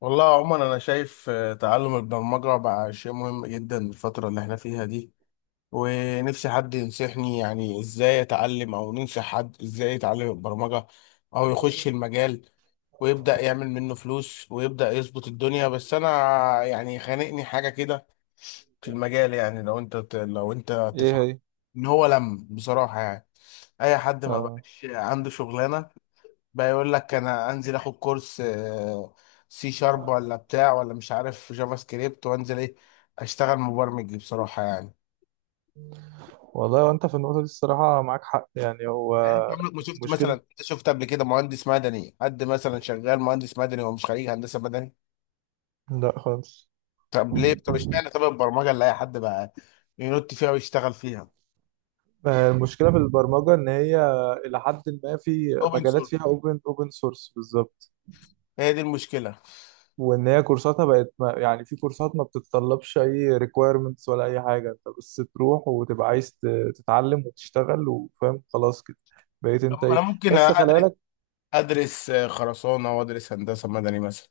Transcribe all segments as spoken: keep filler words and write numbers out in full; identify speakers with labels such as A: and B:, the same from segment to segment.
A: والله عموما انا شايف آه، تعلم البرمجه بقى شيء مهم جدا الفتره اللي احنا فيها دي. ونفسي حد ينصحني، يعني ازاي اتعلم او ننصح حد ازاي يتعلم البرمجه او يخش المجال ويبدا يعمل منه فلوس ويبدا يظبط الدنيا. بس انا يعني خانقني حاجه كده في المجال. يعني لو انت ت- لو انت
B: ايه
A: تفهم
B: هي؟
A: ان هو لم بصراحه، يعني اي حد ما
B: آه.
A: بقاش عنده شغلانه بقى يقول لك انا انزل اخد كورس سي شارب ولا بتاع ولا مش عارف جافا سكريبت، وانزل ايه اشتغل مبرمج بصراحة يعني.
B: والله، وانت في النقطة دي الصراحة معاك حق، يعني هو
A: يعني انت عمرك ما شفت مثلا،
B: مشكلة.
A: انت شفت قبل كده مهندس مدني، حد مثلا شغال مهندس مدني هو مش خريج هندسة مدني؟
B: لا خالص.
A: طب ليه؟ طب اشمعنى؟ طب البرمجة اللي اي حد بقى ينط فيها ويشتغل فيها.
B: آه، المشكلة في البرمجة إن هي إلى حد ما في
A: اوبن
B: مجالات
A: سورس،
B: فيها أوبن أوبن سورس بالظبط،
A: هي دي المشكلة.
B: وإن هي كورساتها بقت، ما يعني، في كورسات ما بتتطلبش أي ريكويرمنتس ولا أي حاجة. أنت بس تروح وتبقى عايز ت- تتعلم وتشتغل وفاهم خلاص كده. بقيت
A: طب
B: أنت
A: انا
B: إيه؟
A: ممكن
B: بس خلي
A: ادرس،
B: بالك.
A: ادرس خرسانة وادرس هندسة مدني مثلا.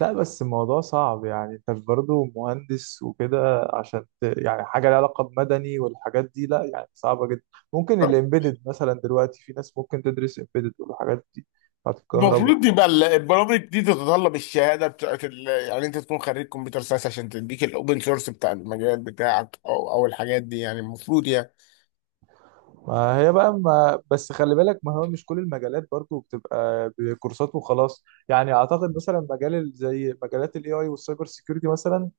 B: لا، بس الموضوع صعب، يعني انت برضه مهندس وكده عشان ت... يعني حاجه لها علاقه بمدني والحاجات دي، لا يعني صعبه جدا. ممكن الامبيدد مثلا، دلوقتي في ناس ممكن تدرس امبيدد والحاجات دي بتاعت الكهرباء.
A: المفروض يبقى ال- البرامج دي تتطلب الشهاده بتاعت ال... يعني انت تكون خريج كمبيوتر ساينس عشان تديك الاوبن سورس بتاع المجال بتاعك او او الحاجات دي، يعني المفروض يعني.
B: ما هي بقى ما بس خلي بالك، ما هو مش كل المجالات برضو بتبقى بكورسات وخلاص. يعني اعتقد مثلا مجال ال- زي مجالات الاي اي والسايبر سيكيورتي مثلا،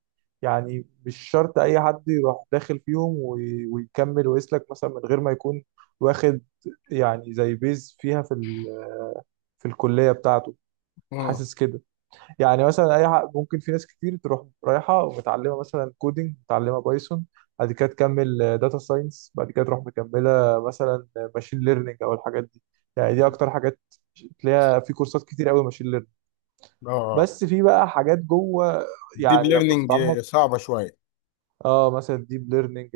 B: يعني مش شرط اي حد يروح داخل فيهم وي- ويكمل ويسلك مثلا من غير ما يكون واخد، يعني زي بيز فيها في ال- في الكلية بتاعته.
A: امم.
B: حاسس كده. يعني مثلا اي حق ممكن، في ناس كتير تروح رايحه ومتعلمه مثلا كودينج، متعلمه بايثون، بعد كده تكمل داتا ساينس، بعد كده تروح مكمله مثلا ماشين ليرنينج او الحاجات دي. يعني دي اكتر حاجات تلاقيها في كورسات كتير قوي، ماشين ليرنينج.
A: اه،
B: بس في بقى حاجات جوه،
A: الديب
B: يعني لما
A: ليرنينج
B: تتعمق.
A: صعبه شويه.
B: اه مثلا الديب ليرنينج.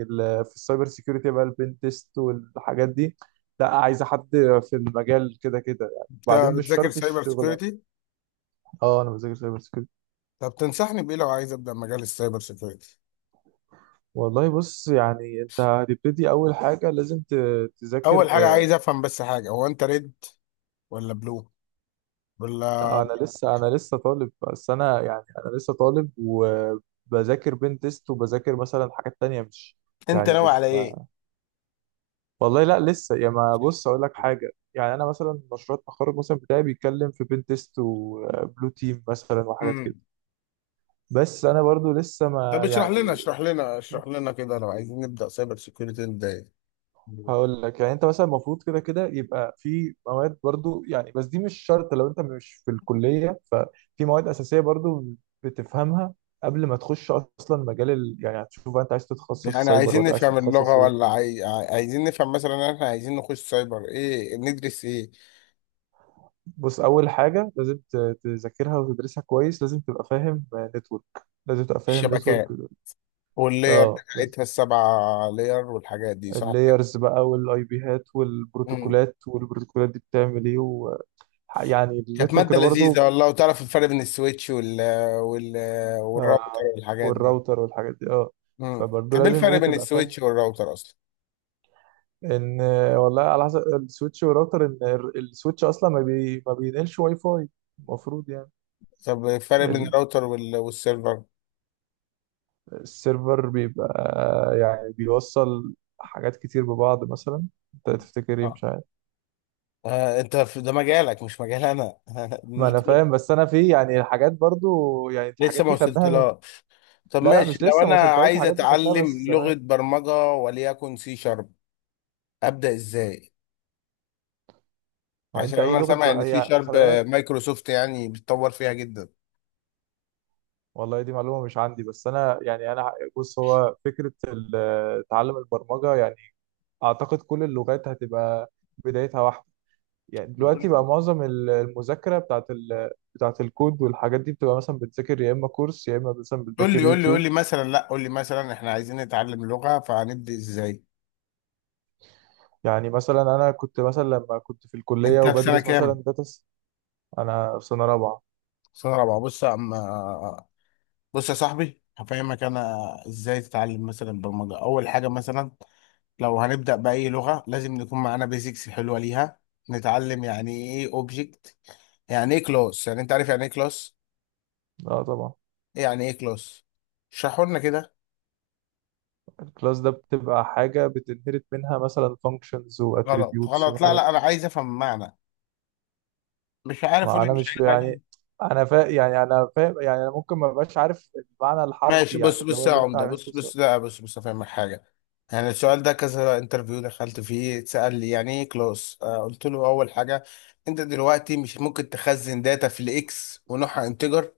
B: في السايبر سيكيورتي بقى، البين تيست والحاجات دي، لا عايزه حد في المجال كده كده، يعني
A: انت
B: بعدين مش
A: بتذاكر
B: شرط
A: سايبر
B: الشغل.
A: سيكيورتي؟
B: اه، انا بذاكر سايبر سيكيورتي.
A: طب تنصحني بايه لو عايز ابدا مجال السايبر سيكيورتي؟
B: والله بص، يعني انت هتبتدي، اول حاجه لازم ت- تذاكر.
A: اول حاجه عايز افهم بس حاجه، هو انت ريد ولا بلو ولا؟
B: انا لسه انا لسه طالب، بس انا يعني انا لسه طالب، وبذاكر بين تيست، وبذاكر مثلا حاجات تانية، مش
A: انت
B: يعني
A: ناوي على
B: مش
A: ايه؟
B: ما والله لا، لسه يا ما. بص اقول لك حاجه، يعني انا مثلا مشروع التخرج مثلا بتاعي بيتكلم في بين تيست وبلو تيم مثلا وحاجات كده.
A: امم.
B: بس انا برضو لسه
A: طب
B: ما
A: اشرح لنا
B: يعني.
A: اشرح لنا اشرح لنا كده، لو عايزين نبدا سايبر سيكيورتي نبدا ايه؟
B: هقول لك، يعني انت مثلا المفروض كده كده يبقى في مواد برضو، يعني بس دي مش شرط لو انت مش في الكلية، ففي مواد أساسية برضو بتفهمها قبل ما تخش اصلا مجال ال... يعني هتشوف بقى، انت عايز تتخصص
A: يعني
B: سايبر
A: عايزين
B: ولا عايز
A: نفهم اللغة،
B: تتخصص
A: ولا
B: ايه؟
A: عاي... عاي- عايزين نفهم مثلا إن احنا عايزين نخش سايبر ايه ندرس ايه؟
B: بص اول حاجة لازم ت- تذاكرها وتدرسها كويس. لازم تبقى فاهم نتورك. لازم تبقى فاهم نتورك،
A: الشبكات واللير
B: اه لازم.
A: بتاعتها السبعة لير والحاجات دي، صح كده؟
B: اللايرز بقى والاي بي هات
A: امم
B: والبروتوكولات، والبروتوكولات دي بتعمل ايه و... يعني
A: كانت
B: النتورك
A: مادة
B: ده
A: لذيذة
B: برضو.
A: والله، وتعرف الفرق بين السويتش وال وال
B: آه،
A: والراوتر والحاجات دي.
B: والراوتر والحاجات دي، اه،
A: امم
B: فبرضه
A: طب ايه
B: لازم
A: الفرق
B: ايه
A: بين
B: تبقى فاهم.
A: السويتش والراوتر اصلا؟
B: ان آه، والله على حسب، السويتش والراوتر، ان ال- السويتش اصلا ما بي ما بينقلش واي فاي المفروض، يعني.
A: طب الفرق بين
B: ال-
A: الراوتر وال... والسيرفر؟
B: السيرفر بيبقى يعني بيوصل حاجات كتير ببعض مثلا. انت تفتكر ايه؟
A: اه،
B: مش عارف.
A: آه، انت في ده مجالك، مش مجال انا.
B: ما انا فاهم، بس انا في، يعني الحاجات برضو، يعني الحاجات
A: لسه ما
B: دي خدناها من...
A: وصلتلهاش. طب
B: لا لا،
A: ماشي،
B: مش
A: لو
B: لسه، ما
A: انا
B: وصلتهاش.
A: عايز
B: الحاجات دي خدتها بس
A: اتعلم لغة
B: زمان.
A: برمجة وليكن سي شارب، ابدأ ازاي؟
B: ما
A: عشان
B: انت اي
A: انا
B: لغه
A: سامع ان
B: بقى،
A: سي
B: هي
A: شارب
B: خلي بالك.
A: مايكروسوفت يعني بتطور فيها جدا.
B: والله دي معلومة مش عندي، بس أنا يعني، أنا بص، هو فكرة ال- آه، تعلم البرمجة، يعني أعتقد كل اللغات هتبقى بدايتها واحدة. يعني
A: قول
B: دلوقتي بقى معظم ال- المذاكرة بتاعت ال بتاعت الكود والحاجات دي بتبقى مثلا بتذاكر يا إما كورس، يا إما مثلا
A: قول
B: بتذاكر
A: لي قول لي قول
B: يوتيوب.
A: لي مثلا، لا قول لي مثلا احنا عايزين نتعلم لغة، فهنبدأ ازاي؟
B: يعني مثلا أنا كنت مثلا لما كنت في الكلية
A: انت في سنة
B: وبدرس مثلا
A: كام؟
B: داتا س- أنا في سنة رابعة.
A: سنة رابعة. بص يا عم، بص يا صاحبي، هفهمك انا ازاي تتعلم مثلا برمجة. اول حاجة مثلا، لو هنبدأ بأي لغة لازم نكون معانا بيزكس حلوة ليها. نتعلم يعني ايه اوبجكت، يعني ايه كلاس. يعني انت عارف يعني ايه كلاس؟
B: اه طبعا.
A: يعني ايه كلاس؟ اشرحوا لنا كده.
B: الكلاس ده بتبقى حاجة بتنهرت منها مثلا functions و
A: غلط
B: attributes
A: غلط، لا
B: وحاجات.
A: لا، انا عايز افهم المعنى. مش عارف قول
B: ما
A: لي
B: انا
A: مش
B: مش
A: عارف، عادي.
B: يعني، انا فا... يعني انا فاهم، يعني انا ممكن ما بقاش عارف المعنى
A: ماشي
B: الحرفي، يعني
A: بص
B: اللي
A: بص
B: هو
A: يا
B: اللي انت
A: عمده،
B: عايز
A: بص
B: توصل.
A: بص، لا بص بص افهمك حاجه. يعني السؤال ده كذا انترفيو دخلت فيه اتسال لي يعني ايه كلاس، آه قلت له اول حاجه، انت دلوقتي مش ممكن تخزن داتا في الاكس ونوعها انتجر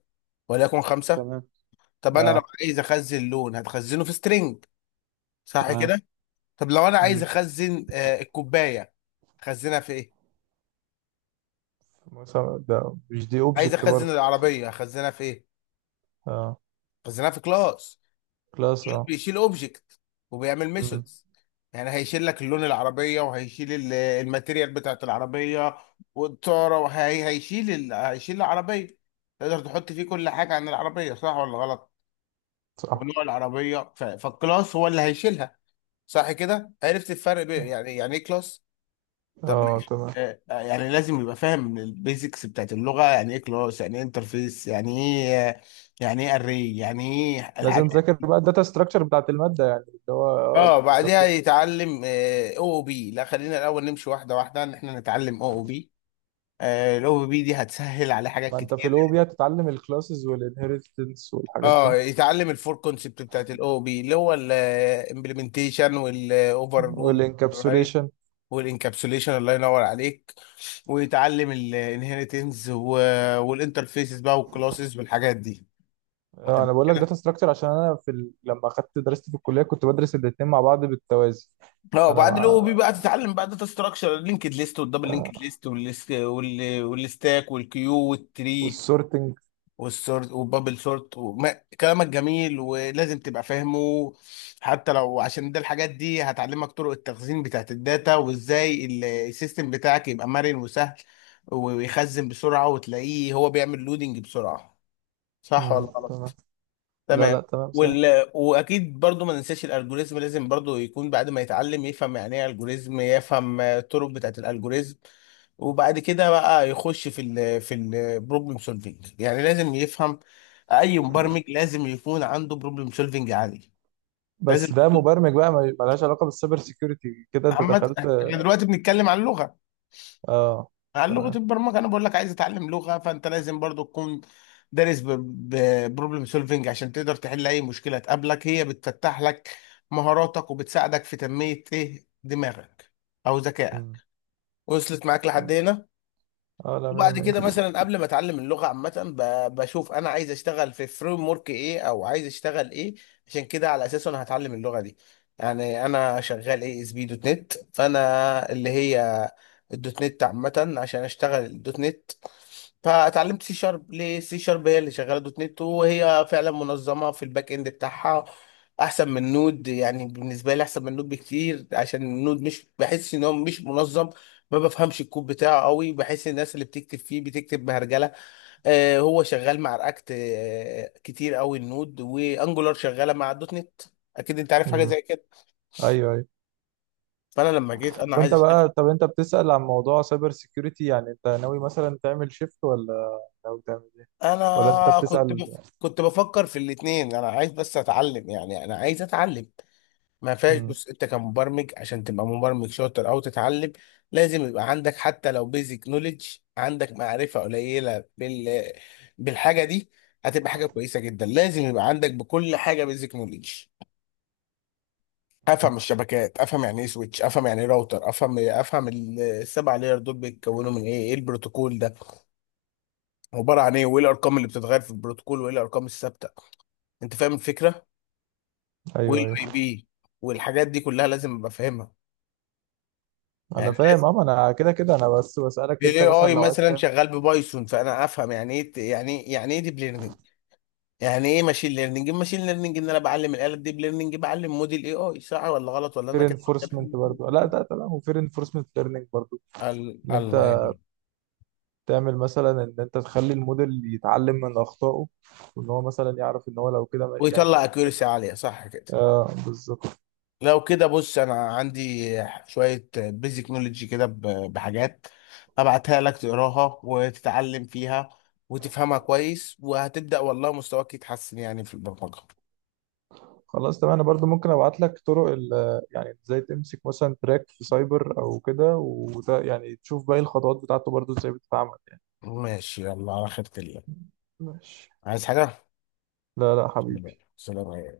A: وليكن خمسه.
B: تمام،
A: طب انا
B: اه
A: لو عايز اخزن لون هتخزنه في سترينج، صح
B: تمام.
A: كده؟ طب لو انا عايز
B: مم.
A: اخزن آه الكوبايه، خزنها في ايه؟
B: مثلا ده مش، دي
A: عايز
B: اوبجكت
A: اخزن
B: برضه.
A: العربيه اخزنها في ايه؟
B: اه.
A: اخزنها في كلاس.
B: كلاس،
A: كلاس
B: اه.
A: بيشيل اوبجكت وبيعمل
B: امم.
A: ميثودز. يعني هيشيل لك اللون العربيه، وهيشيل ال- الماتيريال بتاعت العربيه والطاره، وهيشيل ال... هيشيل العربيه. تقدر تحط فيه كل حاجه عن العربيه، صح ولا غلط؟
B: صح
A: ونوع العربيه ف... فالكلاس هو اللي هيشيلها. صح كده؟ عرفت الفرق بين
B: صح.
A: يعني يعني ايه كلاس؟ طب
B: اه
A: ماشي،
B: تمام.
A: آه، آه، يعني لازم يبقى فاهم البيزكس بتاعت اللغه. يعني ايه كلاس، يعني ايه انترفيس، يعني ايه، يعني ايه اري، يعني ايه
B: لازم
A: الحاجات.
B: تذاكر بقى الداتا ستراكشر بتاعت الماده، يعني اللي هو اه
A: اه، بعدها
B: بالظبط.
A: يتعلم او او بي. لا، خلينا الاول نمشي واحده واحده، ان احنا نتعلم او او بي. الاو او بي دي هتسهل على حاجات
B: ما انت في
A: كتير
B: الاو
A: يعني.
B: بي هتتعلم الكلاسز والانهيرتنس والحاجات
A: اه،
B: دي.
A: يتعلم الفور كونسبت بتاعت الاو او بي، اللي هو الامبلمنتيشن والاوفر لود
B: والانكابسوليشن.
A: والانكابسوليشن. الله ينور عليك. ويتعلم الانهيرتنس والانترفيسز بقى والكلاسز والحاجات دي.
B: آه،
A: تمام
B: انا بقول لك
A: كده.
B: داتا ستراكشر عشان انا في ال... لما اخدت درست في الكليه كنت بدرس الاثنين مع بعض بالتوازي.
A: اه،
B: فانا
A: وبعد الاو
B: مع.
A: بي بقى تتعلم بقى داتا ستراكشر، اللينكد ليست والدبل لينكد
B: آه،
A: ليست والستاك والكيو والتري
B: والسورتنج.
A: والسورت وبابل سورت وما. كلامك جميل، ولازم تبقى فاهمه حتى لو، عشان ده الحاجات دي هتعلمك طرق التخزين بتاعت الداتا، وازاي ال- السيستم بتاعك يبقى مرن وسهل، ويخزن بسرعة وتلاقيه هو بيعمل لودنج بسرعة. صح ولا
B: امم
A: غلط؟
B: تمام. لا لا
A: تمام.
B: تمام صح.
A: وال... واكيد برضو ما ننساش الالجوريزم. لازم برضو يكون بعد ما يتعلم يفهم يعني ايه الجوريزم، يفهم آه، الطرق بتاعه الالجوريزم. وبعد كده بقى يخش في ال في البروبلم سولفينج. يعني لازم يفهم، اي مبرمج لازم يكون عنده بروبلم سولفينج عالي. لازم
B: بس ده
A: تكون-
B: مبرمج بقى، ما- ملهاش علاقه بالسايبر سيكيورتي كده انت
A: محمد،
B: دخلت.
A: احنا دلوقتي بنتكلم عن لغة،
B: اه
A: على لغة
B: تمام.
A: البرمجة. أنا بقول لك عايز أتعلم لغة، فأنت لازم برضو تكون دارس ببروبلم سولفنج عشان تقدر تحل أي مشكلة تقابلك. هي بتفتح لك مهاراتك، وبتساعدك في تنمية إيه دماغك أو ذكائك.
B: امم
A: وصلت معاك لحد
B: تمام.
A: هنا؟
B: اه لا، مية
A: وبعد
B: مية.
A: كده مثلا، قبل ما اتعلم اللغه عامه، ب- بشوف انا عايز اشتغل في فريم ورك ايه، او عايز اشتغل ايه. عشان كده على اساسه انا هتعلم اللغه دي. يعني انا شغال اي اس بي دوت نت، فانا اللي هي الدوت نت عامه عشان اشتغل الدوت نت. فاتعلمت سي شارب، ليه سي شارب؟ هي اللي شغاله دوت نت، وهي فعلا منظمه في الباك اند بتاعها، احسن من نود يعني. بالنسبه لي احسن من نود بكتير، عشان نود مش، بحس ان هو مش منظم. ما بفهمش الكود بتاعه قوي، بحس الناس اللي بتكتب فيه بتكتب بهرجله. آه هو شغال مع رياكت آه كتير قوي النود، وانجولار شغاله مع الدوت نت. اكيد انت عارف حاجه
B: امم.
A: زي كده.
B: ايوه ايوه.
A: فانا لما جيت
B: طب
A: انا عايز
B: وانت بقى،
A: أشتغل.
B: طب انت بتسأل عن موضوع سايبر سيكيورتي، يعني انت ناوي مثلا تعمل شيفت ولا ناوي تعمل ايه؟ ولا انت
A: انا كنت
B: بتسأل؟
A: بف... كنت بفكر في الاثنين. انا عايز بس اتعلم يعني، انا عايز اتعلم، ما فيهاش.
B: امم.
A: بص، انت كمبرمج عشان تبقى مبرمج شاطر او تتعلم، لازم يبقى عندك حتى لو بيزك نوليدج، عندك معرفة قليلة بال بالحاجة دي. هتبقى حاجة كويسة جدا. لازم يبقى عندك بكل حاجة بيزك نوليدج. افهم الشبكات، افهم يعني ايه سويتش، افهم يعني ايه راوتر، افهم افهم ال- السبع لاير دول بيتكونوا من ايه، ايه البروتوكول ده عبارة عن ايه، وايه الارقام اللي بتتغير في البروتوكول، وايه الارقام الثابتة. انت فاهم الفكرة؟ وايه
B: ايوه ايوه.
A: الاي بي والحاجات دي كلها لازم ابقى فاهمها
B: انا
A: يعني.
B: فاهم اه، ما انا كده كده، انا بس بسالك انت
A: الاي
B: مثلا
A: اي
B: لو عايز
A: مثلا
B: تعمل
A: شغال ببايثون، فانا افهم يعني ايه ت- يعني إيه- يعني ايه ديب ليرنينج، يعني ايه ماشين ليرنينج. ماشين ليرنينج ان انا بعلم الاله، ديب ليرنينج بعلم موديل اي اي، صح ولا غلط، ولا
B: peer
A: انا كده
B: enforcement
A: بتكلم؟
B: برضو، لا لا لا، و peer enforcement learning برضو،
A: ال-
B: ان انت
A: الله يهديك.
B: تعمل مثلا، ان انت تخلي الموديل يتعلم من اخطائه، وان هو مثلا يعرف ان هو لو كده ما-
A: ويطلع
B: يعني.
A: اكيورسي عاليه، صح كده؟
B: اه بالظبط.
A: لو كده بص، انا عندي شويه بيزك نولج كده ب- بحاجات، ابعتها لك تقراها وتتعلم فيها وتفهمها كويس، وهتبدا والله مستواك يتحسن يعني في البرمجه.
B: خلاص تمام. انا برضو ممكن ابعت لك طرق ال- يعني ازاي تمسك مثلا تراك في سايبر او كده، وده يعني تشوف باقي الخطوات بتاعته برضو ازاي بتتعمل، يعني.
A: ماشي، يلا على خيرة الله.
B: ماشي.
A: عايز حاجه؟
B: لا لا
A: لا،
B: حبيبي.
A: سلام عليكم.